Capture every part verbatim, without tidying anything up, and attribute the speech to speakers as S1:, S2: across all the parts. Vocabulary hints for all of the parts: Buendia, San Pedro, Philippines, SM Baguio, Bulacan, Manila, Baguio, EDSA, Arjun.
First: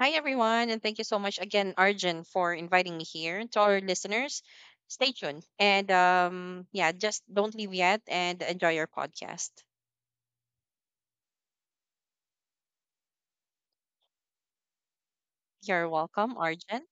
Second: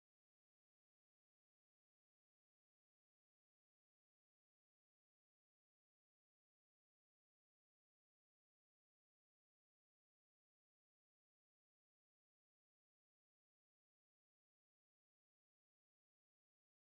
S1: Hi, everyone, and thank you so much again, Arjun, for inviting me here. To our listeners, stay tuned. And um, yeah, just don't leave yet and enjoy your podcast. You're welcome, Arjun.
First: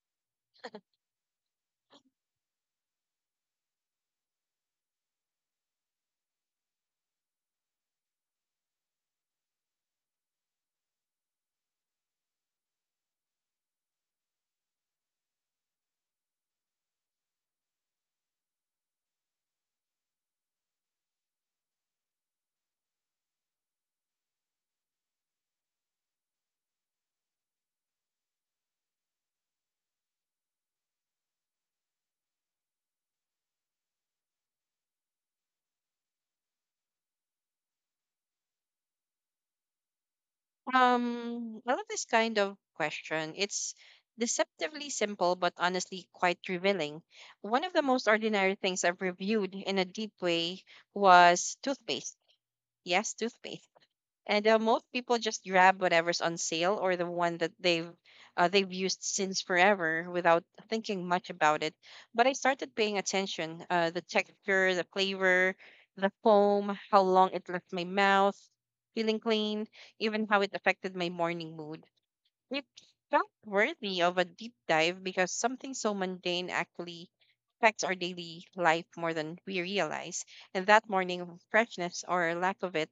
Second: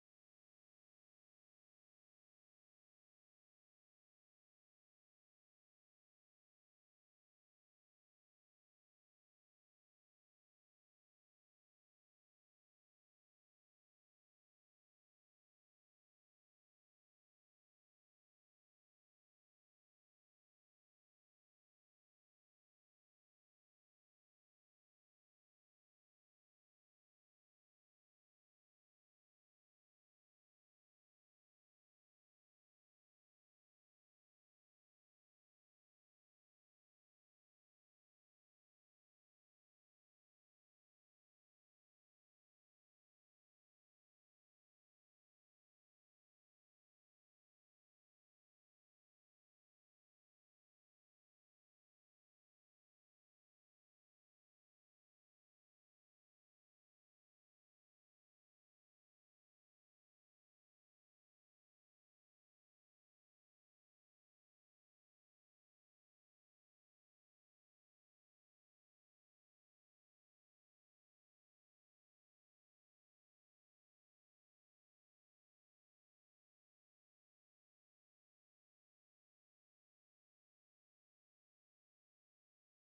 S1: Um, I love this kind of question. It's deceptively simple, but honestly quite revealing. One of the most ordinary things I've reviewed in a deep way was toothpaste. Yes, toothpaste. And uh, Most people just grab whatever's on sale or the one that they've uh, they've used since forever without thinking much about it. But I started paying attention: uh, the texture, the flavor, the foam, how long it left my mouth, feeling clean, even how it affected my morning mood. It felt worthy of a deep dive because something so mundane actually affects our daily life more than we realize. And that morning freshness or lack of it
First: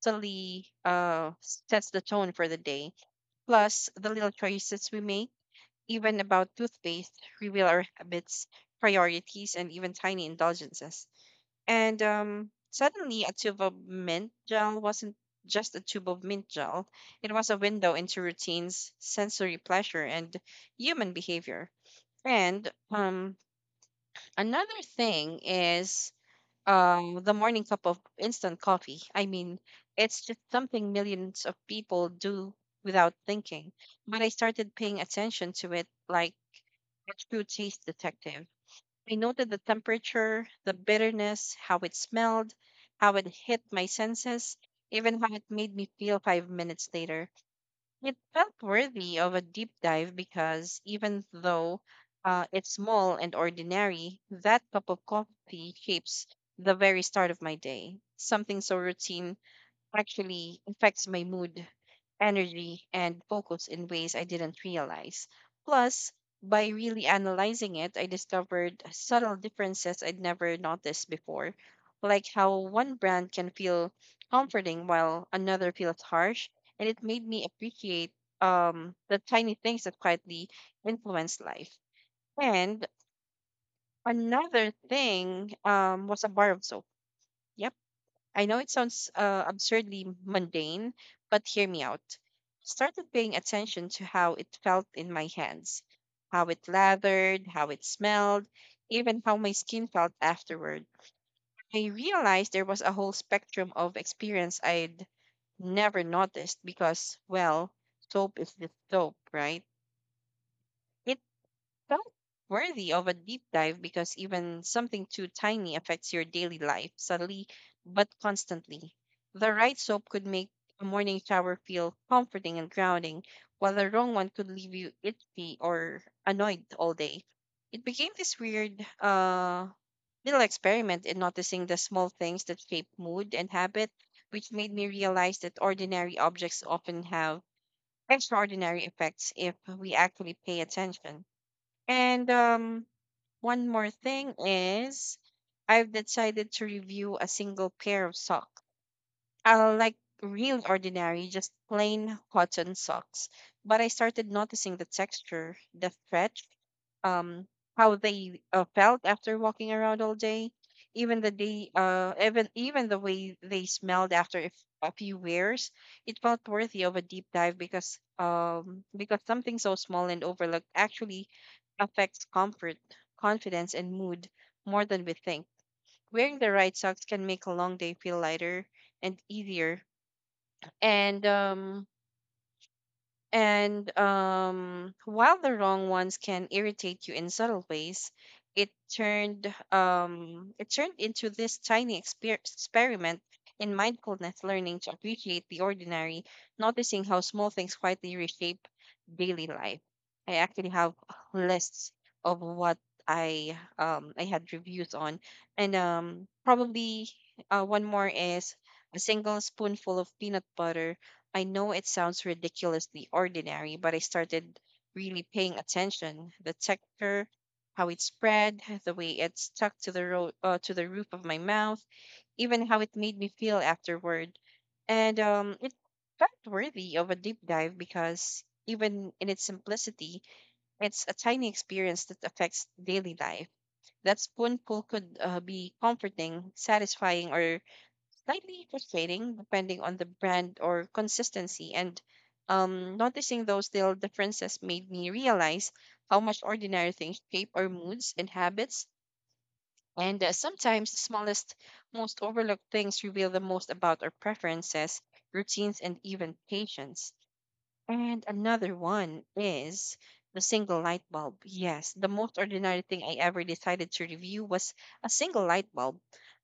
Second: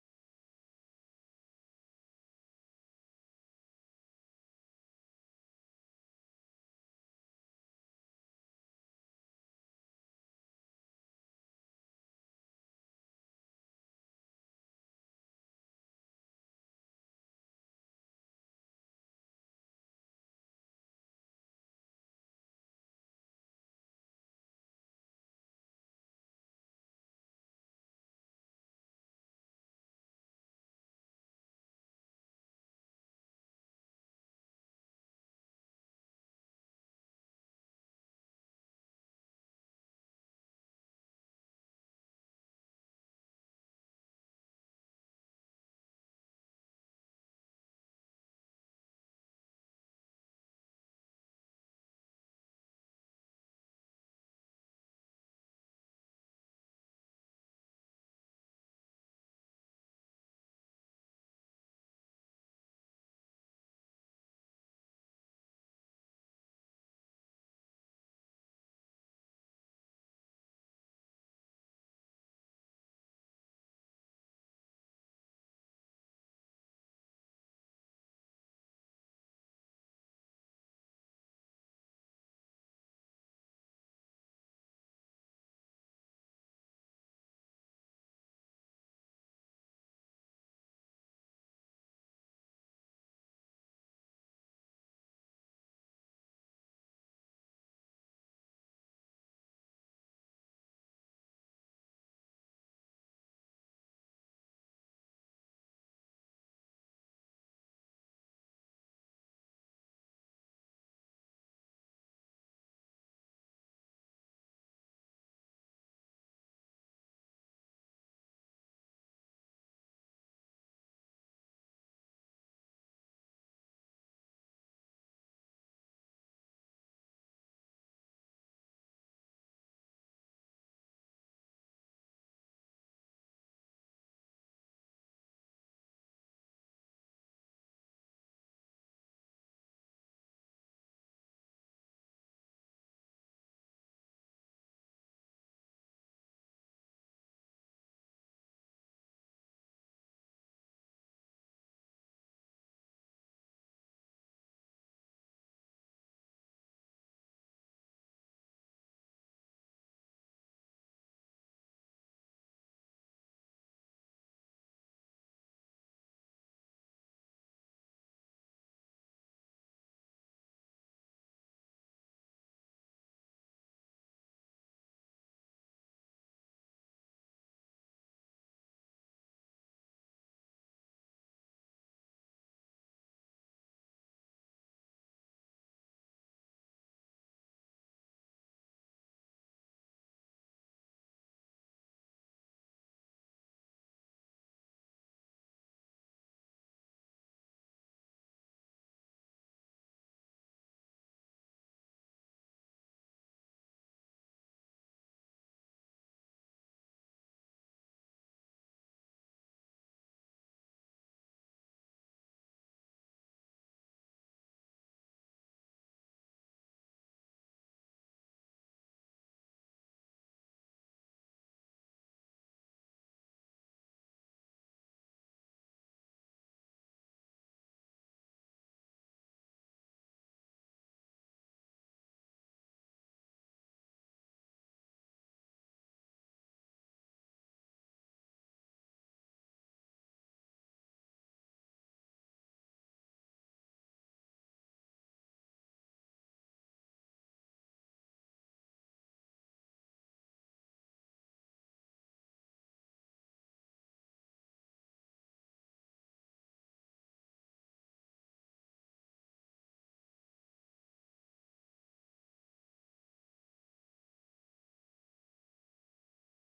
S1: subtly uh, sets the tone for the day. Plus, the little choices we make, even about toothpaste, reveal our habits, priorities, and even tiny indulgences. And um, Suddenly, a tube of mint gel wasn't just a tube of mint gel, it was a window into routines, sensory pleasure, and human behavior. And um, Another thing is um the morning cup of instant coffee. I mean, it's just something millions of people do without thinking. But I started paying attention to it like a true taste detective. I noted the temperature, the bitterness, how it smelled, how it hit my senses, even how it made me feel five minutes later. It felt worthy of a deep dive because even though uh, it's small and ordinary, that cup of coffee shapes the very start of my day. Something so routine actually affects my mood, energy, and focus in ways I didn't realize. Plus, by really analyzing it, I discovered subtle differences I'd never noticed before, like how one brand can feel comforting while another feels harsh, and it made me appreciate um, the tiny things that quietly influence life. And another thing um, was a bar of soap. Yeah, I know it sounds uh, absurdly mundane, but hear me out. Started paying attention to how it felt in my hands, how it lathered, how it smelled, even how my skin felt afterward. I realized there was a whole spectrum of experience I'd never noticed because, well, soap is just soap, right? It felt worthy of a deep dive because even something too tiny affects your daily life subtly but constantly. The right soap could make a morning shower feel comforting and grounding, while the wrong one could leave you itchy or annoyed all day. It became this weird uh, little experiment in noticing the small things that shape mood and habit, which made me realize that ordinary objects often have extraordinary effects if we actually pay attention. And um, One more thing is, I've decided to review a single pair of socks. I like real ordinary, just plain cotton socks. But I started noticing the texture, the stretch, um how they uh, felt after walking around all day, even the day uh even even the way they smelled after, if, a few wears. It felt worthy of a deep dive because um because something so small and overlooked actually affects comfort, confidence, and mood more than we think. Wearing the right socks can make a long day feel lighter and easier, and um and um, while the wrong ones can irritate you in subtle ways. It turned um, it turned into this tiny exper- experiment in mindfulness, learning to appreciate the ordinary, noticing how small things quietly reshape daily life. I actually have lists of what I um, I had reviews on, and um, probably uh, one more is a single spoonful of peanut butter. I know it sounds ridiculously ordinary, but I started really paying attention. The texture, how it spread, the way it stuck to the ro- uh, to the roof of my mouth, even how it made me feel afterward. And um, It felt worthy of a deep dive because even in its simplicity, it's a tiny experience that affects daily life. That spoonful could uh, be comforting, satisfying, or slightly frustrating depending on the brand or consistency. And um, Noticing those little differences made me realize how much ordinary things shape our moods and habits. And uh, Sometimes the smallest, most overlooked things reveal the most about our preferences, routines, and even patience. And another one is the single light bulb. Yes, the most ordinary thing I ever decided to review was a single light bulb.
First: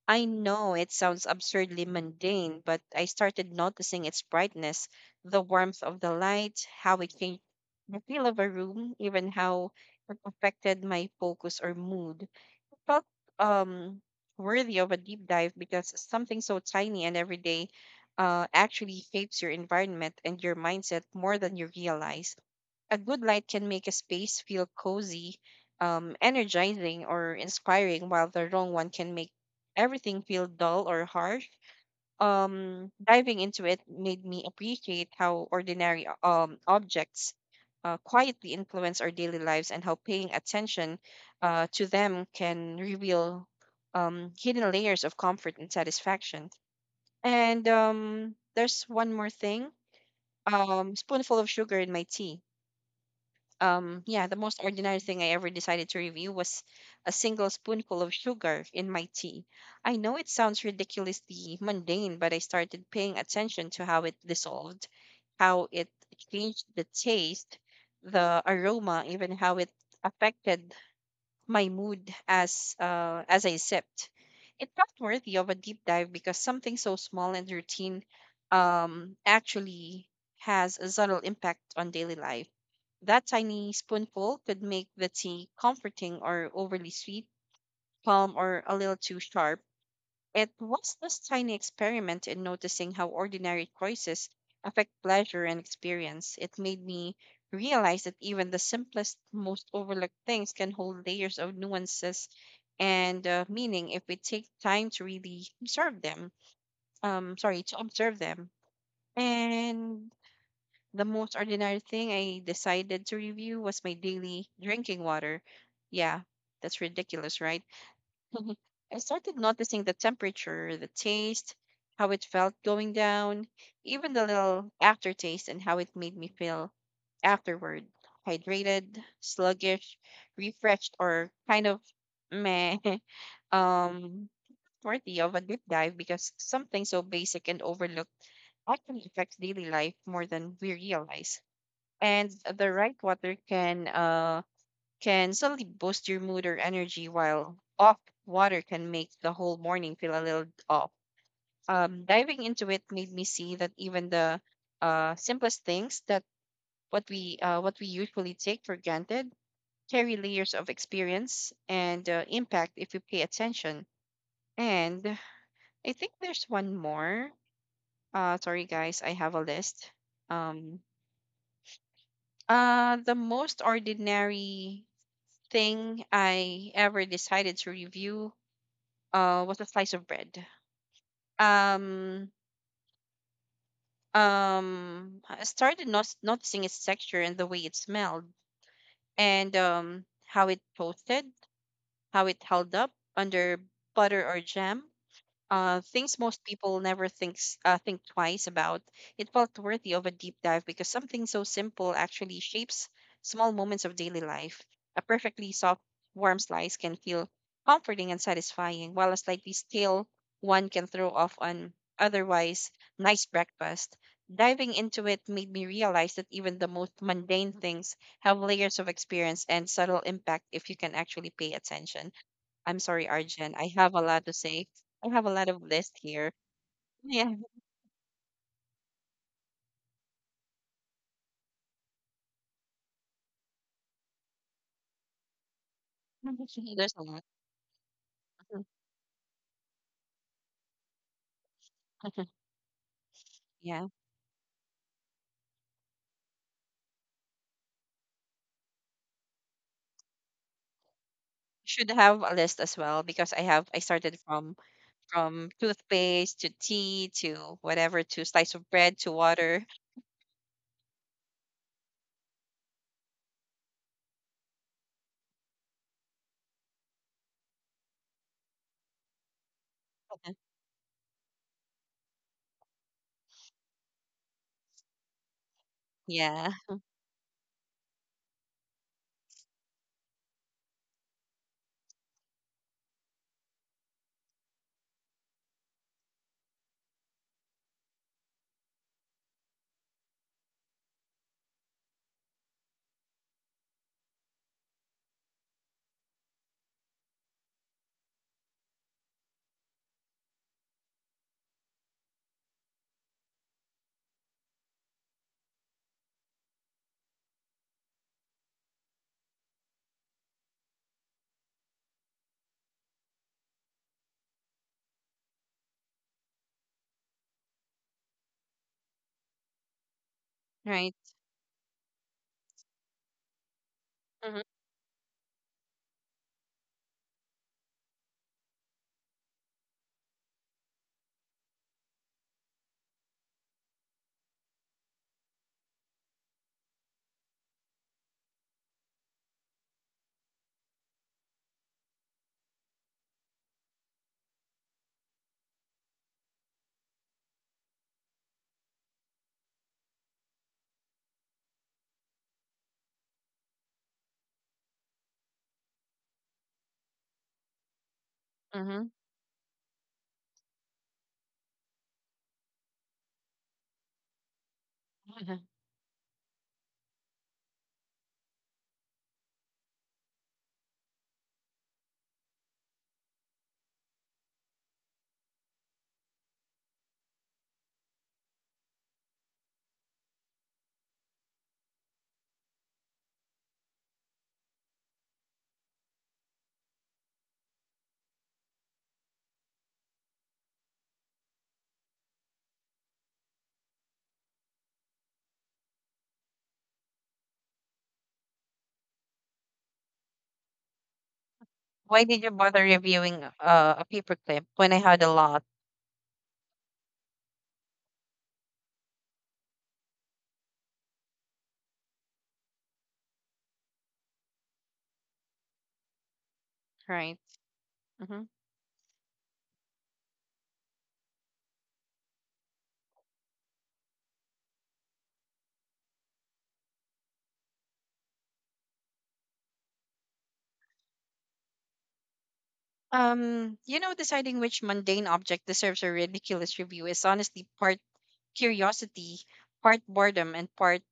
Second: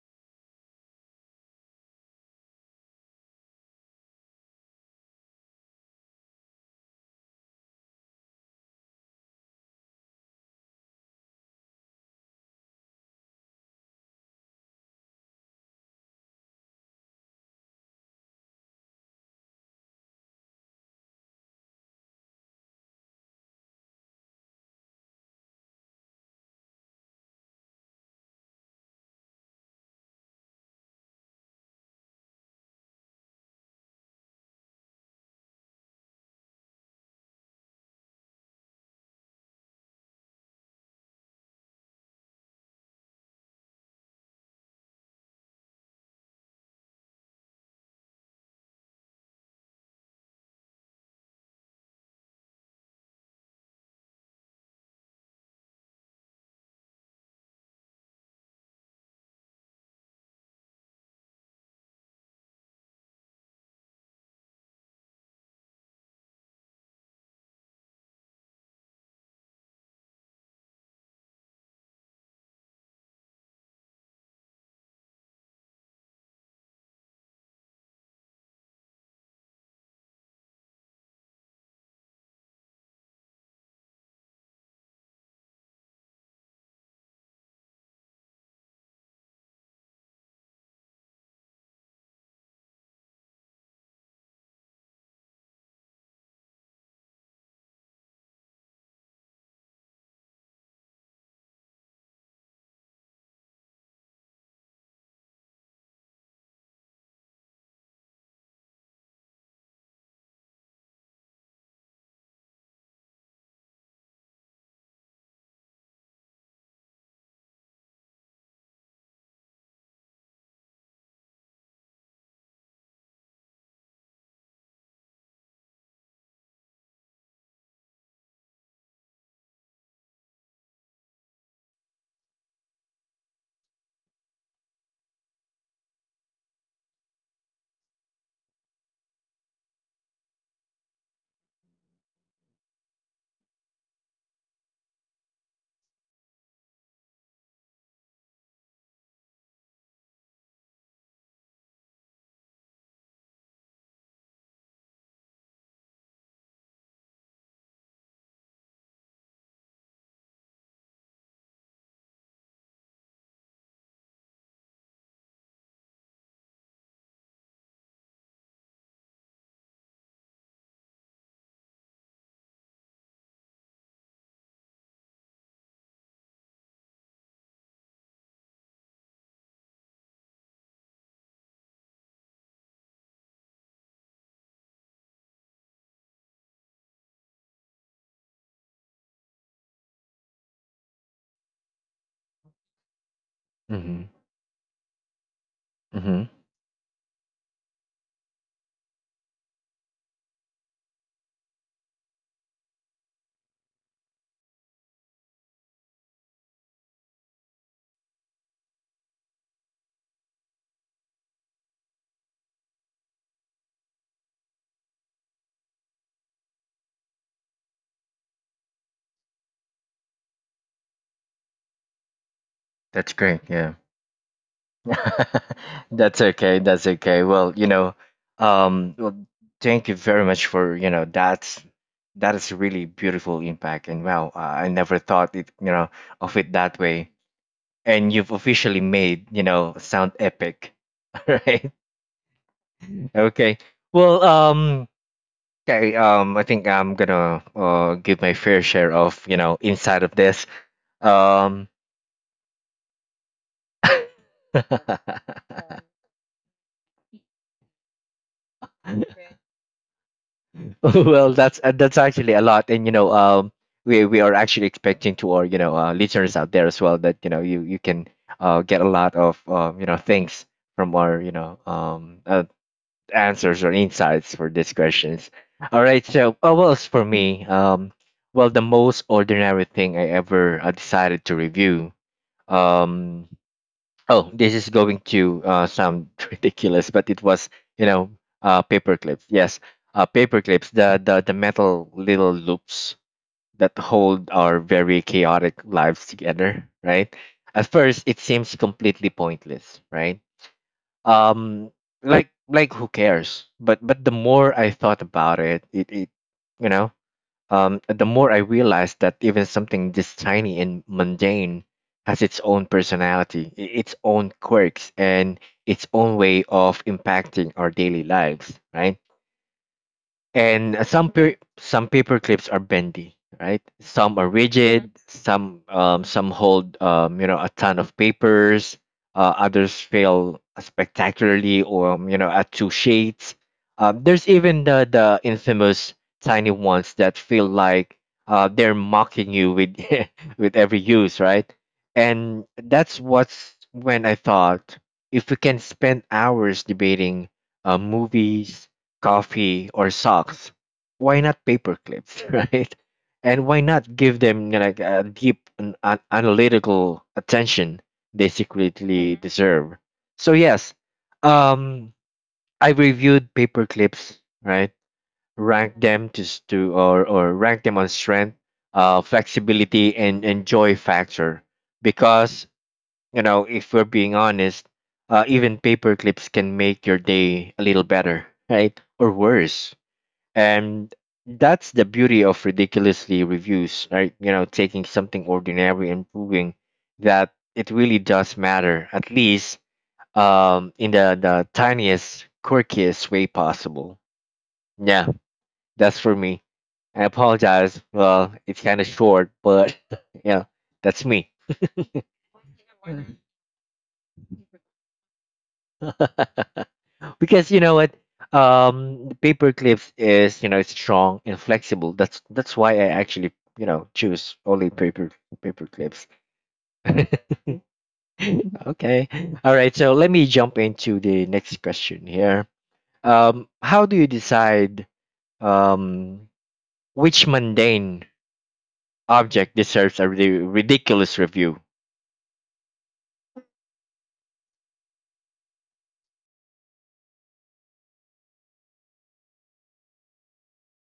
S1: I know it sounds absurdly mundane, but I started noticing its brightness, the warmth of the light, how it changed the feel of a room, even how it affected my focus or mood. Felt um worthy of a deep dive because something so tiny and everyday uh, actually shapes your environment and your mindset more than you realize. A good light can make a space feel cozy, um, energizing, or inspiring, while the wrong one can make everything feel dull or harsh. Um diving into it made me appreciate how ordinary uh, um objects uh, quietly influence our daily lives, and how paying attention uh, to them can reveal um, hidden layers of comfort and satisfaction. And um, There's one more thing, um, spoonful of sugar in my tea. um, yeah, the most ordinary thing I ever decided to review was a single spoonful of sugar in my tea. I know it sounds ridiculously mundane, but I started paying attention to how it dissolved, how it changed the taste, the aroma, even how it affected my mood as uh, as I sipped. It felt worthy of a deep dive because something so small and routine um, actually has a subtle impact on daily life. That tiny spoonful could make the tea comforting or overly sweet, calm or a little too sharp. It was this tiny experiment in noticing how ordinary choices affect pleasure and experience. It made me realize that even the simplest, most overlooked things can hold layers of nuances and uh, meaning if we take time to really observe them. Um, sorry, to observe them. And the most ordinary thing I decided to review was my daily drinking water. Yeah, that's ridiculous, right? Mhm. I started noticing the temperature, the taste, how it felt going down, even the little aftertaste and how it made me feel afterward. Hydrated, sluggish, refreshed, or kind of meh, um, worthy of a deep dive because something so basic and overlooked actually affects daily life more than we realize. And the right water can uh, can suddenly boost your mood or energy, while off water can make the whole morning feel a little off. Um, diving into it made me see that even the uh, simplest things, that what we uh, what we usually take for granted, carry layers of experience and uh, impact if we pay attention. And I think there's one more. Uh, sorry guys, I have a list. Um, uh, the most ordinary thing I ever decided to review uh, was a slice of bread. Um, um, I started not noticing its texture and the way it smelled, and um, how it toasted, how it held up under
S2: Mhm.
S1: butter or jam. Uh, things
S2: Mhm.
S1: most people never thinks uh, think twice about. It felt worthy of a deep dive because something so simple actually shapes small moments of daily life. A perfectly soft, warm slice can feel comforting and satisfying, while a slightly stale one can throw off an otherwise nice breakfast. Diving into it made me realize that even the most mundane things have layers of experience and subtle impact if you can actually pay attention. I'm sorry,
S2: That's great.
S1: Arjun. I
S2: Yeah.
S1: have a lot to say. I have a lot of list
S2: That's
S1: here.
S2: okay. That's okay.
S1: Yeah,
S2: Well, you know, um, well, thank you very much for, you know, that's that is really beautiful impact. And wow, uh, I never thought it, you know, of it that
S1: there's a
S2: way.
S1: lot.
S2: And you've officially made, you know, sound epic. All right. Okay.
S1: Yeah,
S2: Well, um, okay. Um, I think I'm gonna uh give my fair share of, you know, inside of this. Um.
S1: should have a list as well because I have I started from from toothpaste to tea to whatever to slice of bread to water.
S2: Well, that's uh, that's actually a lot, and you know, um, we we are actually expecting to our you know uh, listeners out there as well that you know you you can uh, get a lot of um, you know things from our you know um, uh, answers or insights for these questions. All right, so
S1: Yeah,
S2: uh, well, as for me, um, well, the most ordinary thing I ever uh, decided to review. Um, oh, this is going to uh, sound ridiculous, but it was you know uh, paper clips. Yes, uh, paper clips, the, the the metal little loops that hold our very chaotic lives together, right? At first it seems completely pointless, right? um like like who cares, but but the more I thought about it it, it you know, um, the more I realized that even something this tiny and mundane has its own personality, i- its own quirks, and its own way of impacting our daily lives, right? And uh,
S1: right.
S2: some per- some paper clips are bendy, right? Some are
S1: Hmm.
S2: rigid, some um, some hold um, you know a ton of papers. uh, others fail spectacularly or um, you know at two shades. um, there's even the the infamous tiny ones that feel like uh, they're mocking you with with every use, right? And that's what's when I thought, if we can spend hours debating uh, movies, coffee, or socks, why not paper clips, right? And why not give them, you know, like a deep an, an analytical attention they
S1: Hmm.
S2: secretly hmm deserve? So yes, um, I reviewed paper clips, right? Ranked them just to or or rank them on strength, uh, flexibility, and and joy factor. Because you know, if we're being honest, uh, even paper clips can make your day a little better, right? Or worse. And that's the beauty of ridiculously reviews, right? You know, taking something ordinary and proving that it really does matter, at least um in the the tiniest quirkiest way possible. Yeah, that's for me. I apologize, well, it's kind of short, but yeah, that's me.
S1: Why did you bother reviewing uh, a paperclip when I had a lot?
S2: Because you know what, um paper clips is, you know, it's strong and flexible. That's that's why I actually, you know, choose only paper paper clips.
S1: Right. Hmm.
S2: Okay. All right, so let me jump into the next question here. um how do you decide, um which mundane object deserves a ri- ridiculous review?
S1: Um, you know, deciding which mundane object deserves a ridiculous review is honestly part curiosity, part boredom, and part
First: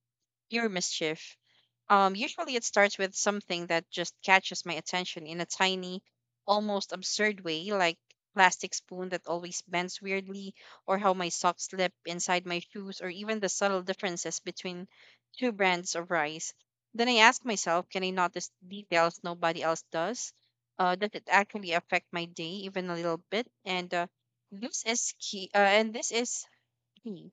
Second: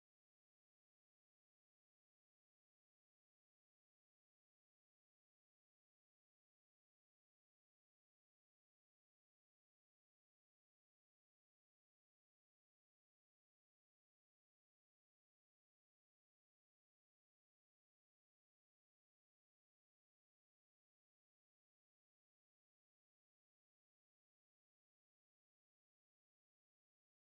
S1: pure mischief. Um, usually, it starts with something that just catches my attention in a tiny, almost absurd way, like plastic spoon that always bends weirdly, or how my socks slip inside my shoes, or even the subtle differences between two brands of rice. Then I ask myself, can I notice details nobody else does? Uh, does it actually affect my day even a little bit? And uh, This is key. Uh, and this is Hmm.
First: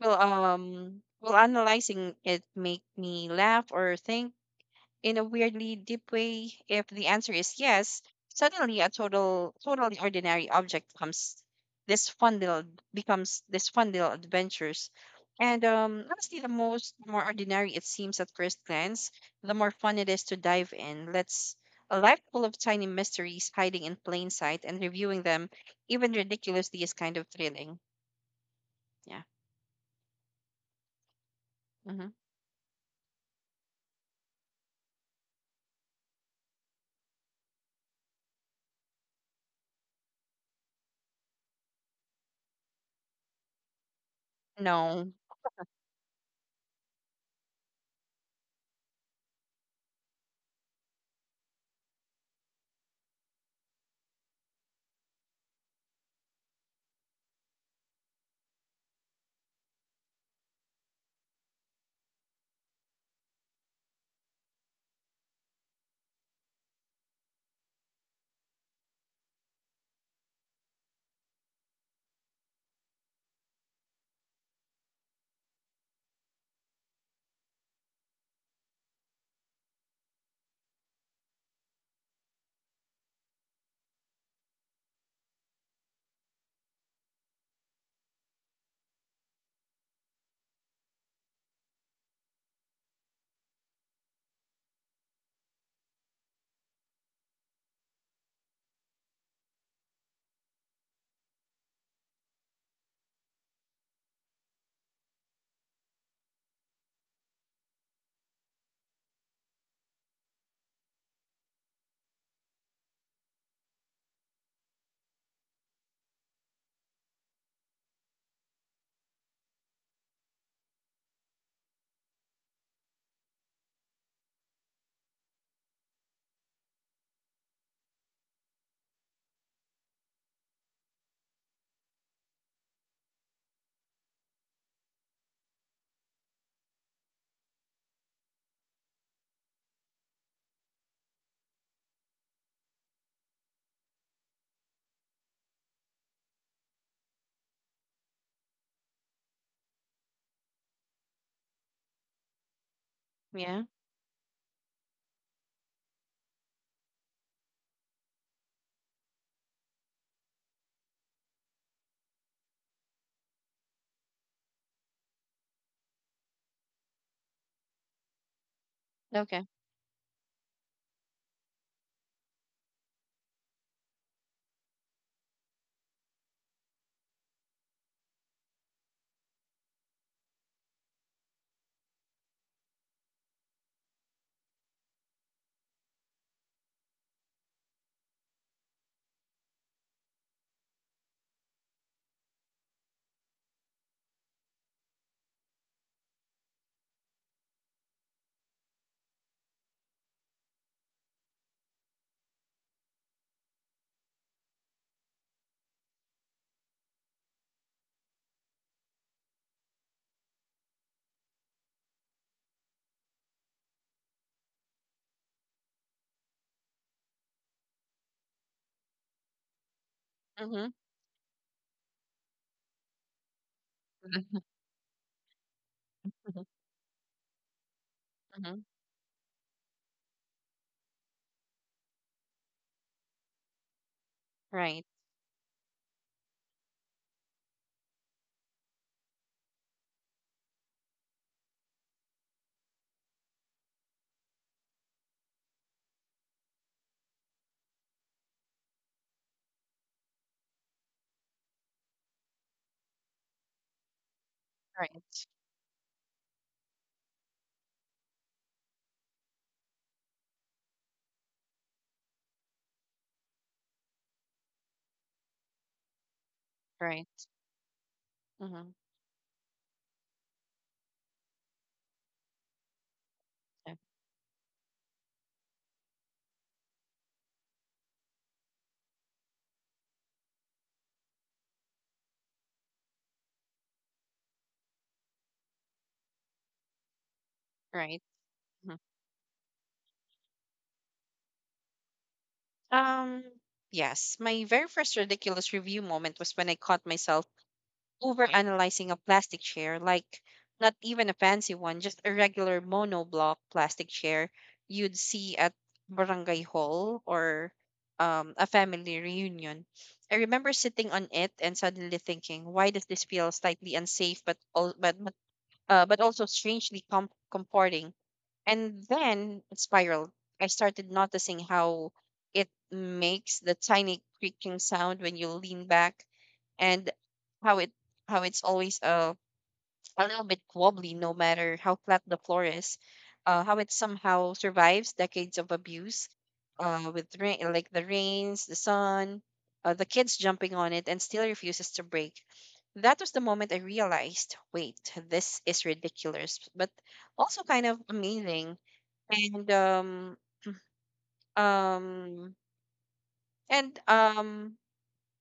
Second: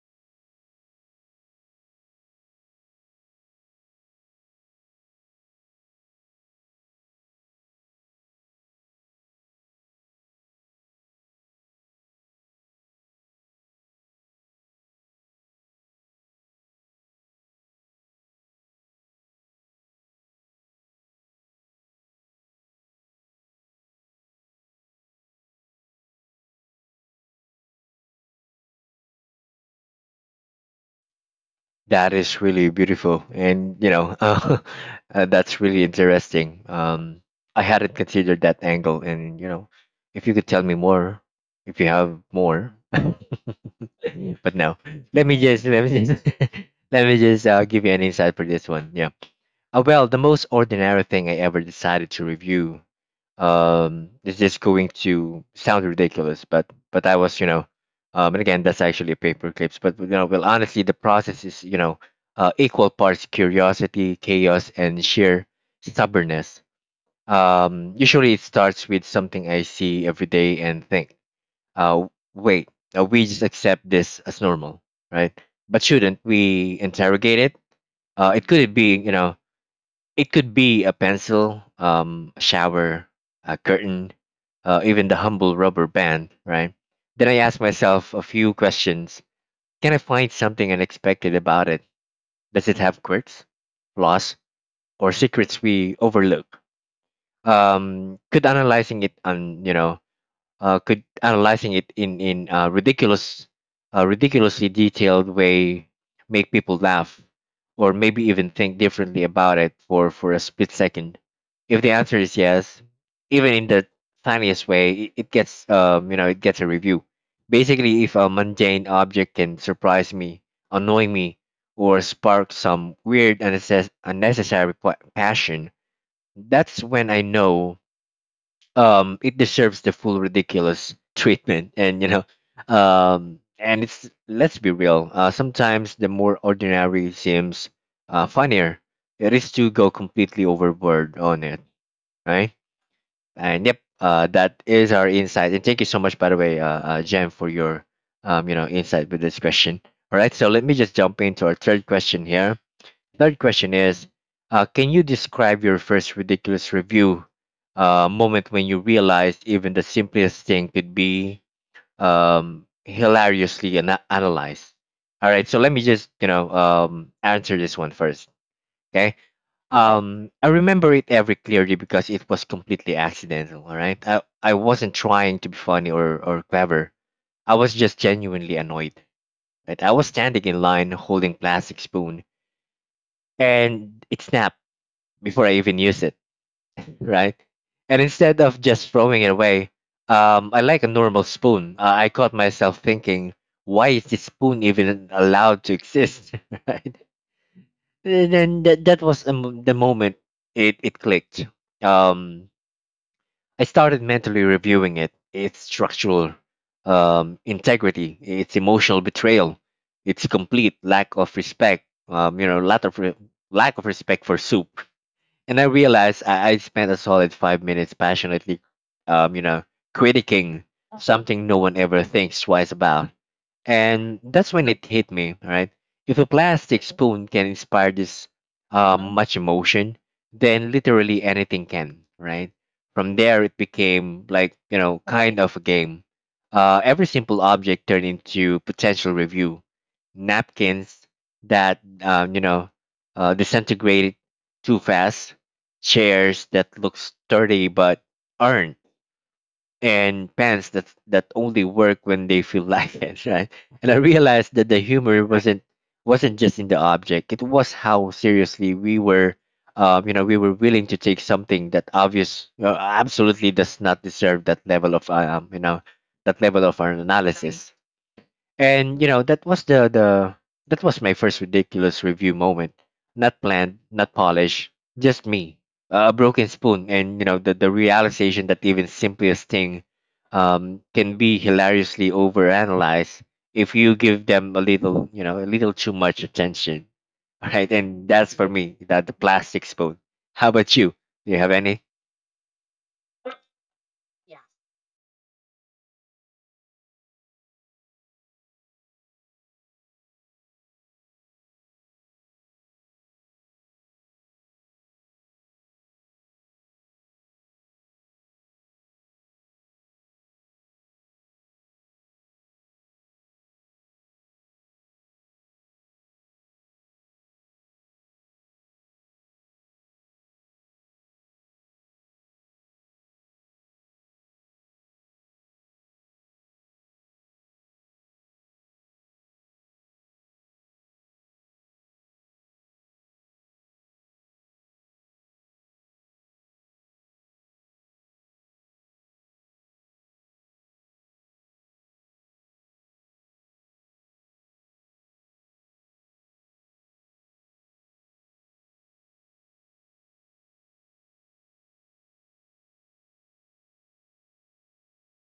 S1: Well, um, well, analyzing it make me laugh or think in a weirdly deep way. If the answer is yes, suddenly a total, totally ordinary object comes this fun little becomes this fun little adventures. And um, honestly, the most the more ordinary it seems at first glance, the more fun it is to dive in. Let's A life full of tiny mysteries hiding in plain sight, and reviewing them, even ridiculously, is kind of thrilling. Yeah. Mm-hmm.
S2: That is really beautiful, and you know, uh, uh, that's really interesting. Um, I hadn't considered that angle, and you know, if you could tell me more, if you have more, but no,
S1: No.
S2: let me just let me just let me just uh, give you an insight for this one. Yeah. Uh, well, the most ordinary thing I ever decided to review, um, this is going to sound ridiculous, but but I was, you know, um, and again, that's actually paper clips. But you know, well, honestly, the process is, you know, uh, equal parts curiosity, chaos, and sheer stubbornness. Um, usually, it starts with something I see every day and think, uh, wait, uh, we just accept this as normal, right? But shouldn't we interrogate it? Uh, it could be, you know, it could be a pencil, um, a shower, a curtain, uh, even the humble rubber band, right? Then I ask myself a few questions. Can I find something unexpected about it? Does it have quirks, flaws, or secrets we overlook? Um, could analyzing it on, you know, uh, could analyzing it in in a ridiculous, uh, ridiculously detailed way make people laugh, or maybe even think differently about it for for a split second. If the answer is yes, even in the tiniest way, it, it gets um you know it gets a review. Basically, if a mundane object can surprise me, annoy me, or spark some weird unnecess- unnecessary pa- passion, that's when I know um it deserves the full ridiculous treatment. And you know, um and it's, let's be real, uh sometimes the more ordinary seems uh funnier it is to go completely overboard on it, right? And yep, uh that is our insight, and thank you so much by the way, uh, uh Jen, for your um you know insight with this question. All right, so let me just jump into our third question here. Third
S1: Yeah.
S2: question is, uh, can you describe your first ridiculous review uh, moment when you realized even the simplest thing could be um, hilariously ana analyzed? All right, so let me just you know um, answer this one first. Okay,
S1: Okay.
S2: um, I remember it every clearly because it was completely accidental. All right, I, I wasn't trying to be funny or or clever. I was just genuinely annoyed. Right, I was standing in line holding plastic spoon, and it snapped before I even use it, right? And instead of just throwing it away, um, I like a normal spoon. Uh, I caught myself thinking, why is this spoon even allowed to exist, right? And then that, that was a mo- the moment it, it clicked. Um, I started mentally reviewing it, its structural um, integrity, its emotional betrayal, its complete lack of respect, um, you know, lack of, re- lack of respect for soup. And I realized I, I spent a solid five minutes passionately, um, you know, critiquing
S1: Mhm.
S2: something no one ever thinks twice about. And
S1: Mhm.
S2: that's when it hit me, right? If a
S1: Mhm.
S2: plastic spoon can inspire this
S1: Mhm.
S2: uh, much emotion, then literally anything can, right? From there, it became like, you
S1: Right.
S2: know, kind of a game. Uh, every simple object turned into potential review. Napkins that, um, you know, uh, disintegrated too fast, chairs that look sturdy but aren't, and pants that that only work when they feel like it, right? And I realized that the
S1: Right.
S2: humor wasn't wasn't just in the object; it was how seriously we were, um, you know, we were willing to take something that obvious, uh, absolutely does not deserve that level of, um, you know, that level of our Right.
S1: Right.
S2: analysis.
S1: Mhm.
S2: And you know, that was the the that was my first ridiculous review moment. Not
S1: Yeah.
S2: planned, not polished, just me, a broken spoon, and you know the, the realization that even simplest thing um, can be hilariously overanalyzed if you give them a little, you know, a little too much attention. All right,
S1: Right.
S2: and that's for me,
S1: Mhm.
S2: that the plastic spoon. How about you? Do you have any?
S1: Um. Yes. My very first ridiculous review moment was when I caught myself overanalyzing a plastic chair, like not even a fancy one, just a regular monoblock plastic chair you'd see at barangay hall or um, a family reunion. I remember sitting on it and suddenly thinking, why does this feel slightly unsafe but all, but uh, but also strangely com- comforting? And then it spiraled. I started noticing how it makes the tiny creaking sound when you lean back, and how it how it's always a a little bit wobbly no matter how flat the floor is, uh, how it somehow survives decades of abuse uh, with rain, like the rains, the sun, uh, the kids jumping on it and still refuses to break. That was the moment I realized, wait, this is ridiculous, but also kind of amazing. And um, um, and um,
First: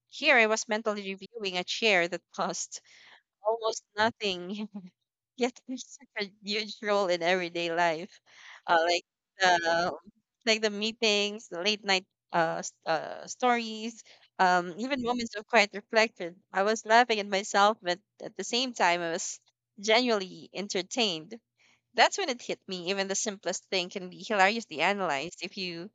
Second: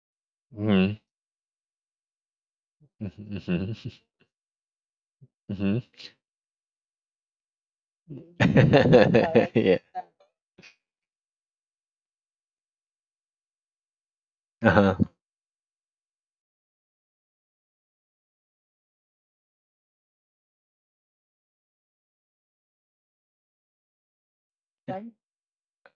S1: here I was
S2: Mhm.
S1: mentally reviewing a chair that cost
S2: Mhm.
S1: almost nothing. Yes,
S2: Mhm.
S1: there's such a huge role in everyday life. Uh, like
S2: Yeah.
S1: the like the meetings, the late night uh, s- uh stories, um,
S2: Uh-huh.
S1: even moments of quiet reflection. I was laughing at myself, but at the same time, I was genuinely entertained. That's when it hit me. Even the simplest thing can be hilariously analyzed if you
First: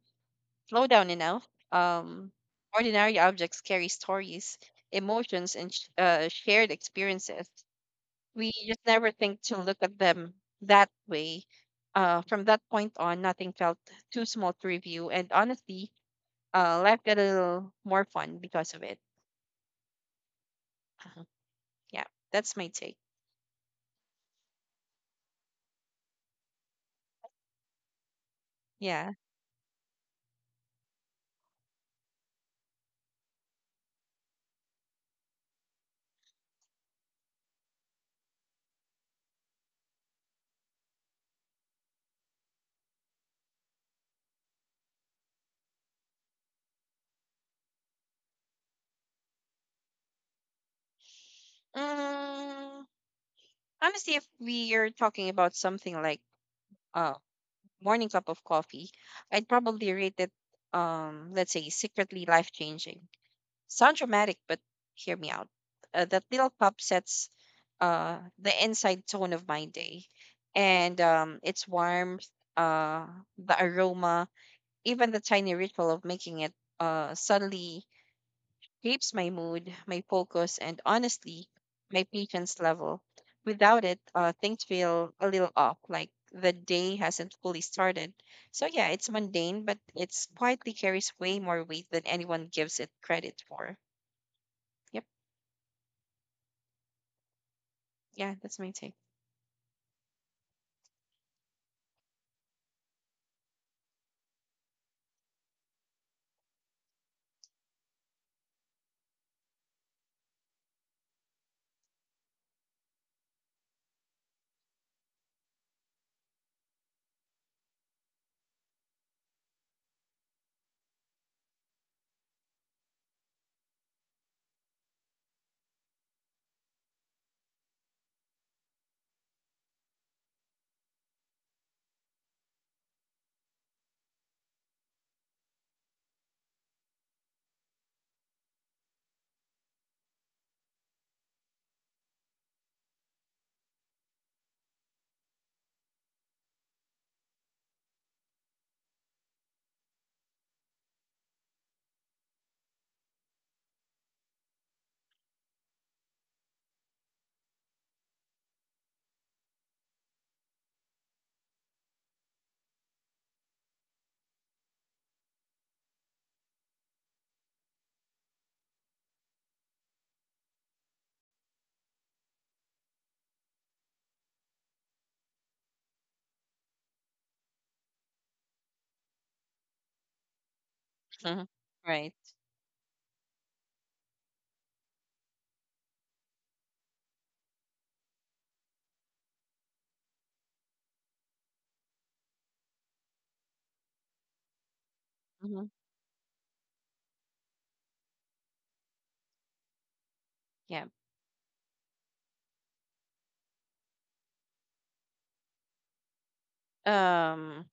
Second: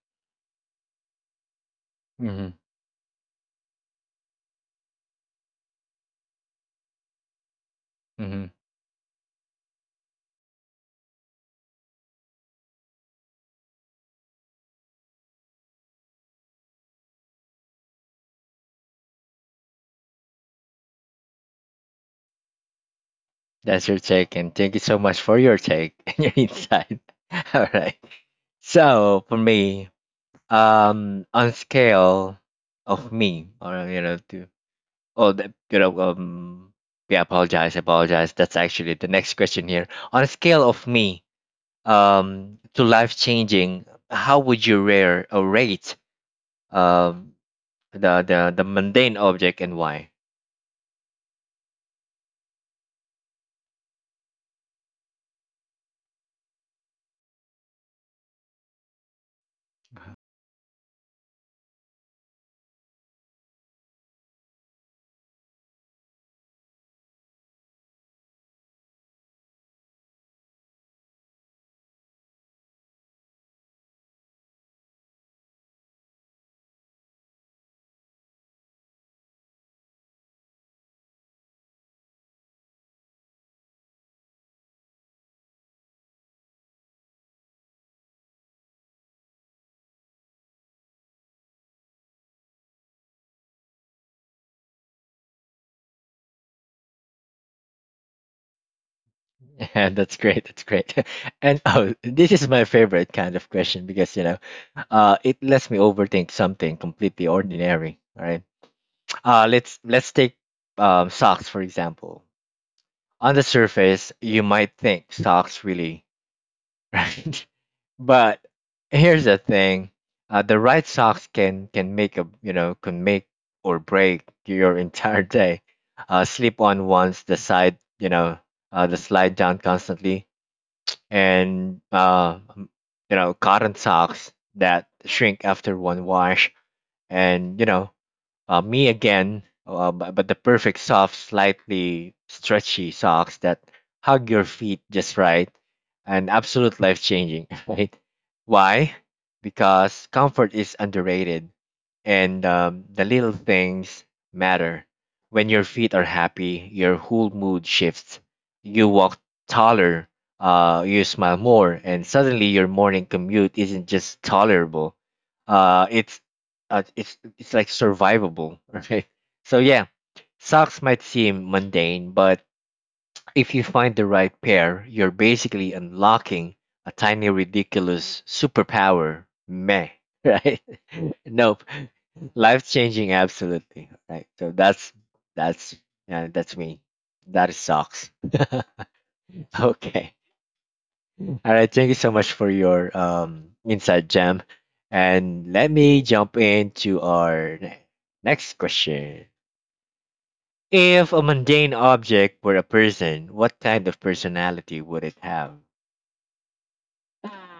S1: slow down enough. Um,
S2: Mhm.
S1: Ordinary objects carry stories, emotions, and sh- uh, shared experiences. We
S2: Mhm.
S1: just never think to look at them that way. Uh, from that point on, nothing felt too small to review, and honestly, uh, life got a little more fun because of it. Uh-huh. Yeah, that's my take.
S2: That's your take, and thank you so much for your take and your insight. All right.
S1: Yeah.
S2: So for me, um, on scale of me, or you know, to oh, the, you know, um, yeah, apologize, apologize. That's actually the next question here. On a scale of me, um, to life changing, how would you rare or rate, um, the the the mundane object and why?
S1: Um, honestly, if we are talking about something like uh, morning cup of coffee, I'd probably rate it, um, let's say, secretly life changing. Sound dramatic, but hear me out. Uh, that little cup sets uh, the inside tone of my day. And um, Its warmth, uh, the aroma, even the tiny ritual of making it uh, suddenly shapes my mood, my focus, and honestly, my patience level. Without it, uh, things feel a little off, like the day hasn't fully started. So, yeah, it's mundane, but it's quietly carries way more weight than anyone gives it credit for. Yep. Yeah, that's my take.
S2: Yeah, that's great. That's great. And oh, this is my favorite kind of question because you know, uh, it lets me overthink something completely ordinary. All right. Uh, let's let's take um socks for example. On the surface, you might think socks really, right? But here's the thing: uh, the right socks can can make a you know can make or break your entire day. Uh, slip on once, the side you know, uh, the slide down constantly and uh, um, you know cotton socks that shrink after one wash, and you know uh, me again, uh, bu- but the perfect soft, slightly stretchy socks that hug your feet just right and absolute life changing, right? Why? Because comfort is underrated and um, the little things matter. When your feet are happy, your whole mood shifts. You walk taller, uh, you smile more, and suddenly your morning commute isn't just tolerable. Uh, it's uh, it's it's like survivable, right? So yeah, socks might seem mundane, but if you find the right pair, you're basically unlocking a tiny ridiculous superpower. Meh, right?
S1: Mhm.
S2: Nope,
S1: Right.
S2: life changing, absolutely. Right. So that's that's yeah, that's me. That is socks. Okay. All right. Thank you so much for your um inside gem, and
S1: hmm
S2: let me jump into our ne- next question.
S1: Yeah.
S2: If a mundane object were a person, what kind of personality would it have?
S1: Um,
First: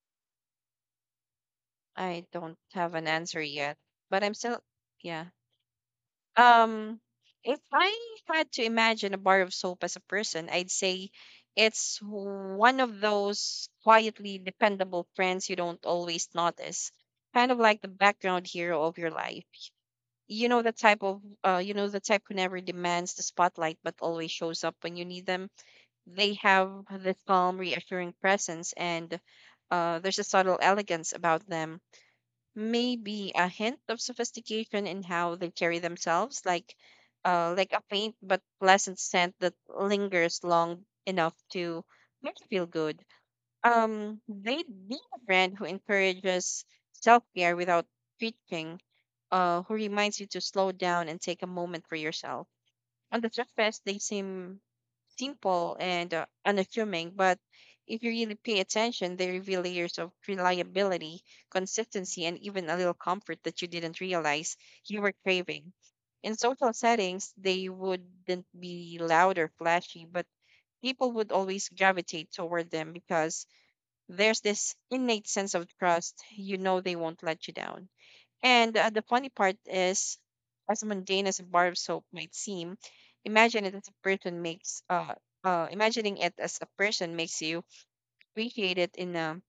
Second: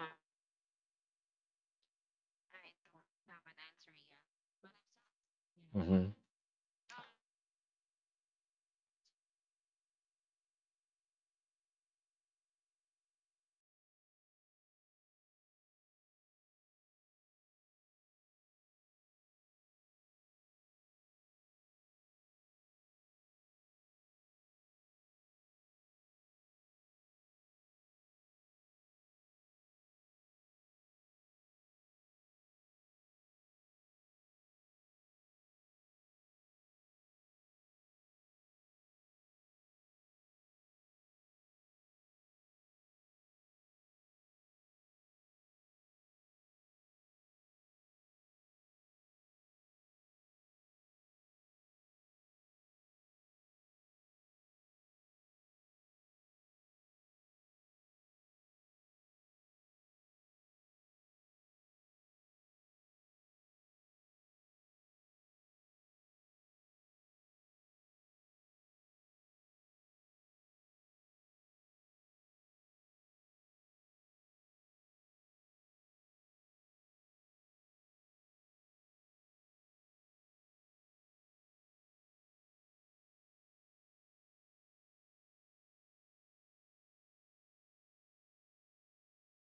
S1: I don't have an answer yet, but I'm still, yeah.
S2: Hmm.
S1: Um, if I had to imagine a bar of soap as a person, I'd say it's one of those quietly dependable friends you don't always notice, kind of like the background hero of your life. You know the type of, uh, you know the type who never demands the spotlight but always shows up when you need them. They have this calm, reassuring presence, and uh, there's a subtle elegance about them, maybe a hint of sophistication in how they carry themselves, like uh, like a faint but pleasant scent that lingers long enough to make you feel good. Um, they need a brand who encourages self care without preaching, uh, who reminds you to slow down and take a moment for yourself. On the surface, they seem simple and uh, unassuming, but if you really pay attention, they reveal layers of reliability, consistency, and even a little comfort that you didn't realize you were craving. In social settings, they wouldn't be loud or flashy, but people would always gravitate toward them because there's this innate sense of trust. You know they won't let you down. And uh, the funny part is, as mundane as a bar of soap might seem, imagine it as a person makes uh, uh imagining it as a person makes you appreciate it in a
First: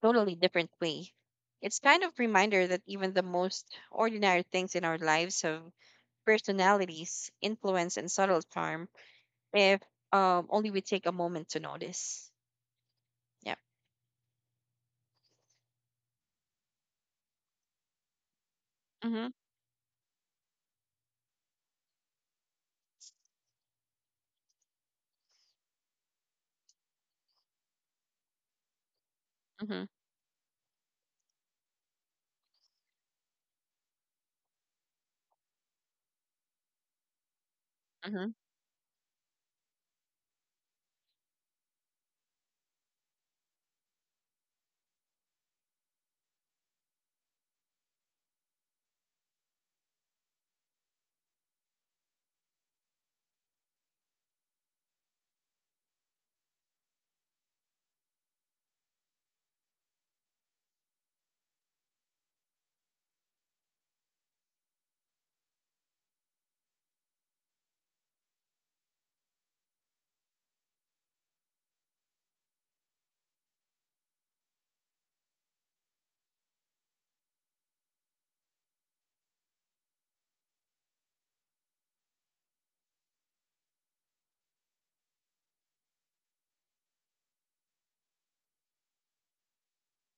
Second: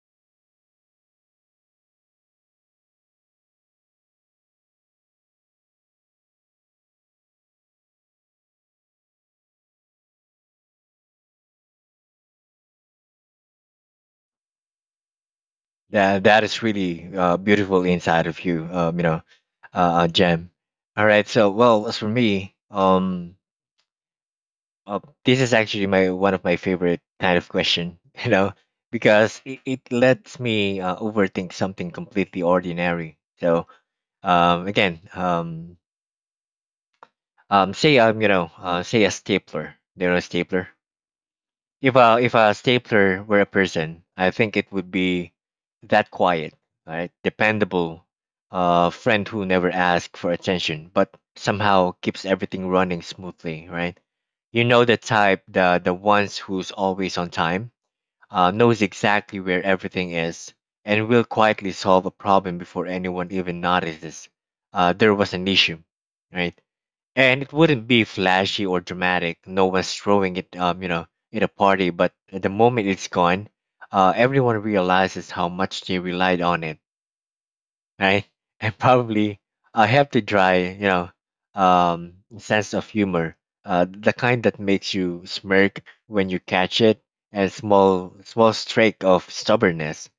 S1: totally different way. It's kind of reminder that even the most ordinary things in our lives have personalities, influence, and subtle charm if um, only we take a moment to notice. Yep.
S2: That that is really uh, beautiful inside of you, um, you know,
S1: Mm-hmm.
S2: uh, gem. All right. So, well, as for me, um, uh, this is actually my one of my favorite kind of question, you know, because it, it
S1: Mm-hmm.
S2: lets me uh, overthink something completely ordinary. So, um, again, um, um, say I'm,
S1: Mm-hmm.
S2: you know, uh, say a stapler. Do you know a stapler? If a if a stapler were a person, I think it would be that quiet, right? Dependable, uh, friend who never asks for attention, but somehow keeps everything running smoothly, right? You know the type, the the ones who's always on time, uh, knows exactly where everything is, and will quietly solve a problem before anyone even notices uh, there was an issue, right? And it wouldn't be flashy or dramatic. No one's throwing it, um, you know, in a party. But the moment it's gone, uh, everyone realizes how much they relied on it, right? And probably I have to dry, you know, um, sense of humor, uh, the kind that makes you smirk when you catch it, and small, small streak of stubbornness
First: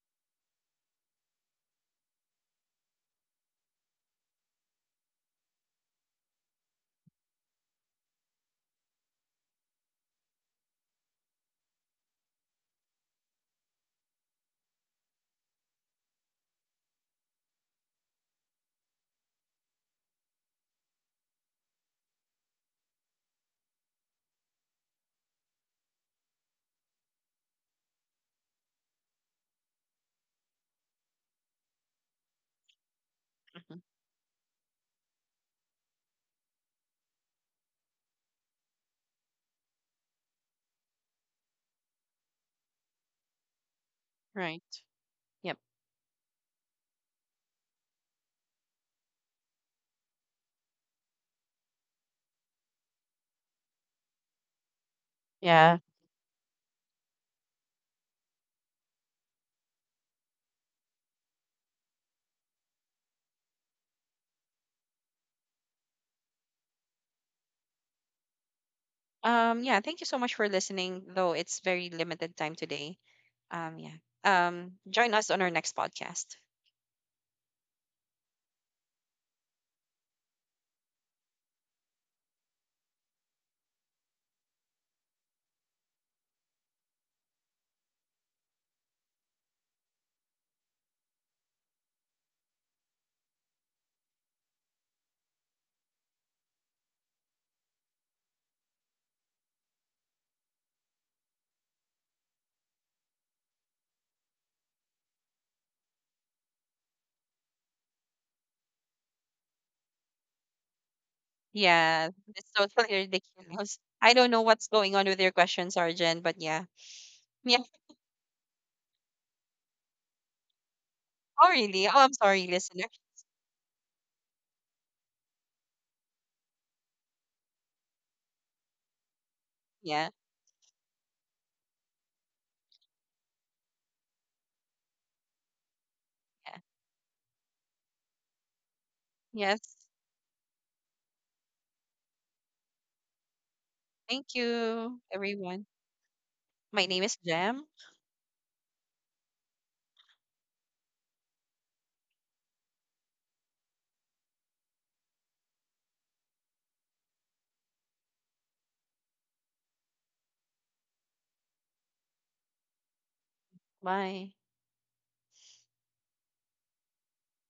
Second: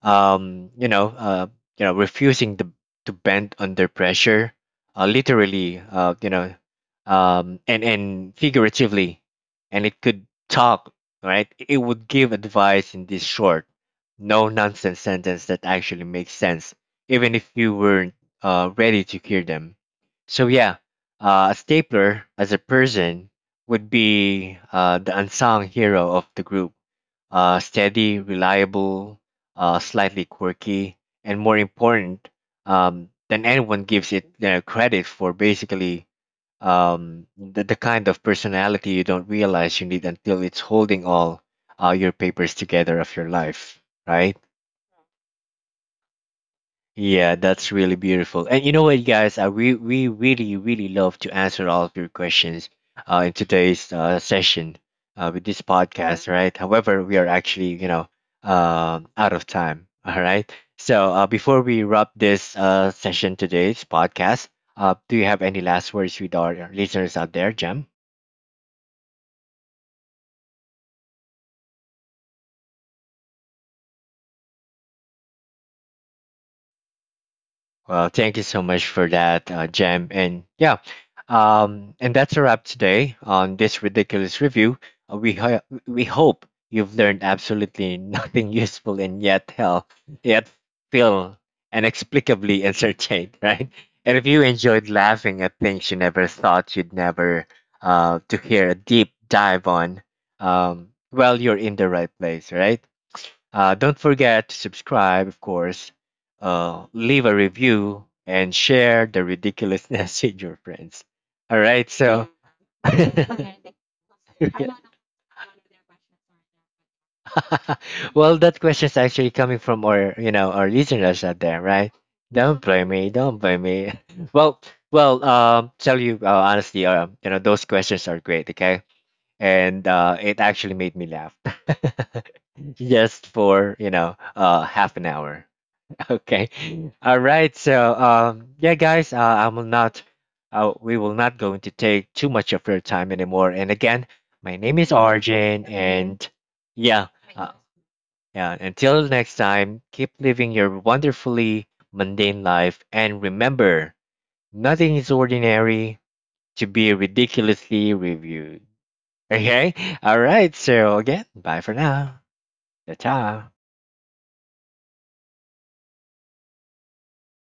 S2: um, you know, uh, you know, refusing to to bend under pressure, uh, literally, uh, you know, um, and and figuratively, and it could talk, right? It would give advice in this short, no nonsense sentence that actually makes sense, even if you weren't uh, ready to hear them. So yeah, uh, a stapler as a person would be uh, the unsung hero of the group, uh, steady, reliable, uh, slightly quirky, and more important um, than
S1: hmm
S2: anyone gives it uh, credit for. Basically, um, the, the kind of personality you don't realize you need until it's holding all uh, your papers together of your life, right?
S1: Right.
S2: Yeah, that's really beautiful. And you know what, guys, I re- we really, really love to answer all of your questions uh, in today's uh, session uh, with this
S1: Yep.
S2: podcast, right? However, we are actually, you know, um out of time. All right. So uh, before we wrap this uh, session today's podcast, uh, do you have any last words with our listeners out there, Jem?
S1: Um, yeah, thank you so much for listening, though it's very limited time today. Um, yeah. Um, join us on our next podcast.
S2: Well, thank you so much for that, uh, Jam. And yeah, um, and that's a wrap today on this ridiculous review. Uh, we ho- we hope you've learned absolutely nothing useful and yet hell yet feel inexplicably entertained, right? And if you enjoyed laughing at things you never thought you'd never uh, to hear a deep dive on, um, well, you're in the right place, right? Uh, don't forget to subscribe, of course, uh, leave a review, and share the ridiculousness with your friends. All right,
S1: Yeah,
S2: so.
S1: it's totally ridiculous. I don't know what's
S2: Yeah.
S1: going on with your question, Sergeant, but yeah. Yeah.
S2: Well, that question is actually coming from our, you know, our listeners out
S1: Oh,
S2: there,
S1: really?
S2: right?
S1: Oh, I'm sorry,
S2: Don't
S1: listener.
S2: blame me. Don't blame me. Well, well, um, tell you uh, honestly, uh, you know, those questions are great, okay? And
S1: Yeah.
S2: uh, it actually made me laugh, just for you know, uh, half an hour. Okay.
S1: Yeah.
S2: All right. So, um, yeah, guys, uh, I will
S1: Yes.
S2: not, uh, we will not going to take too much of your time anymore. And again,
S1: Thank
S2: my name is
S1: you,
S2: Arjun,
S1: everyone.
S2: and
S1: My name
S2: yeah,
S1: is
S2: uh,
S1: Jem.
S2: yeah. Until next time, keep living your wonderfully mundane life, and remember, nothing is ordinary to be ridiculously reviewed. Okay. All right. So again, bye for now. Ta-ta.
S1: Bye.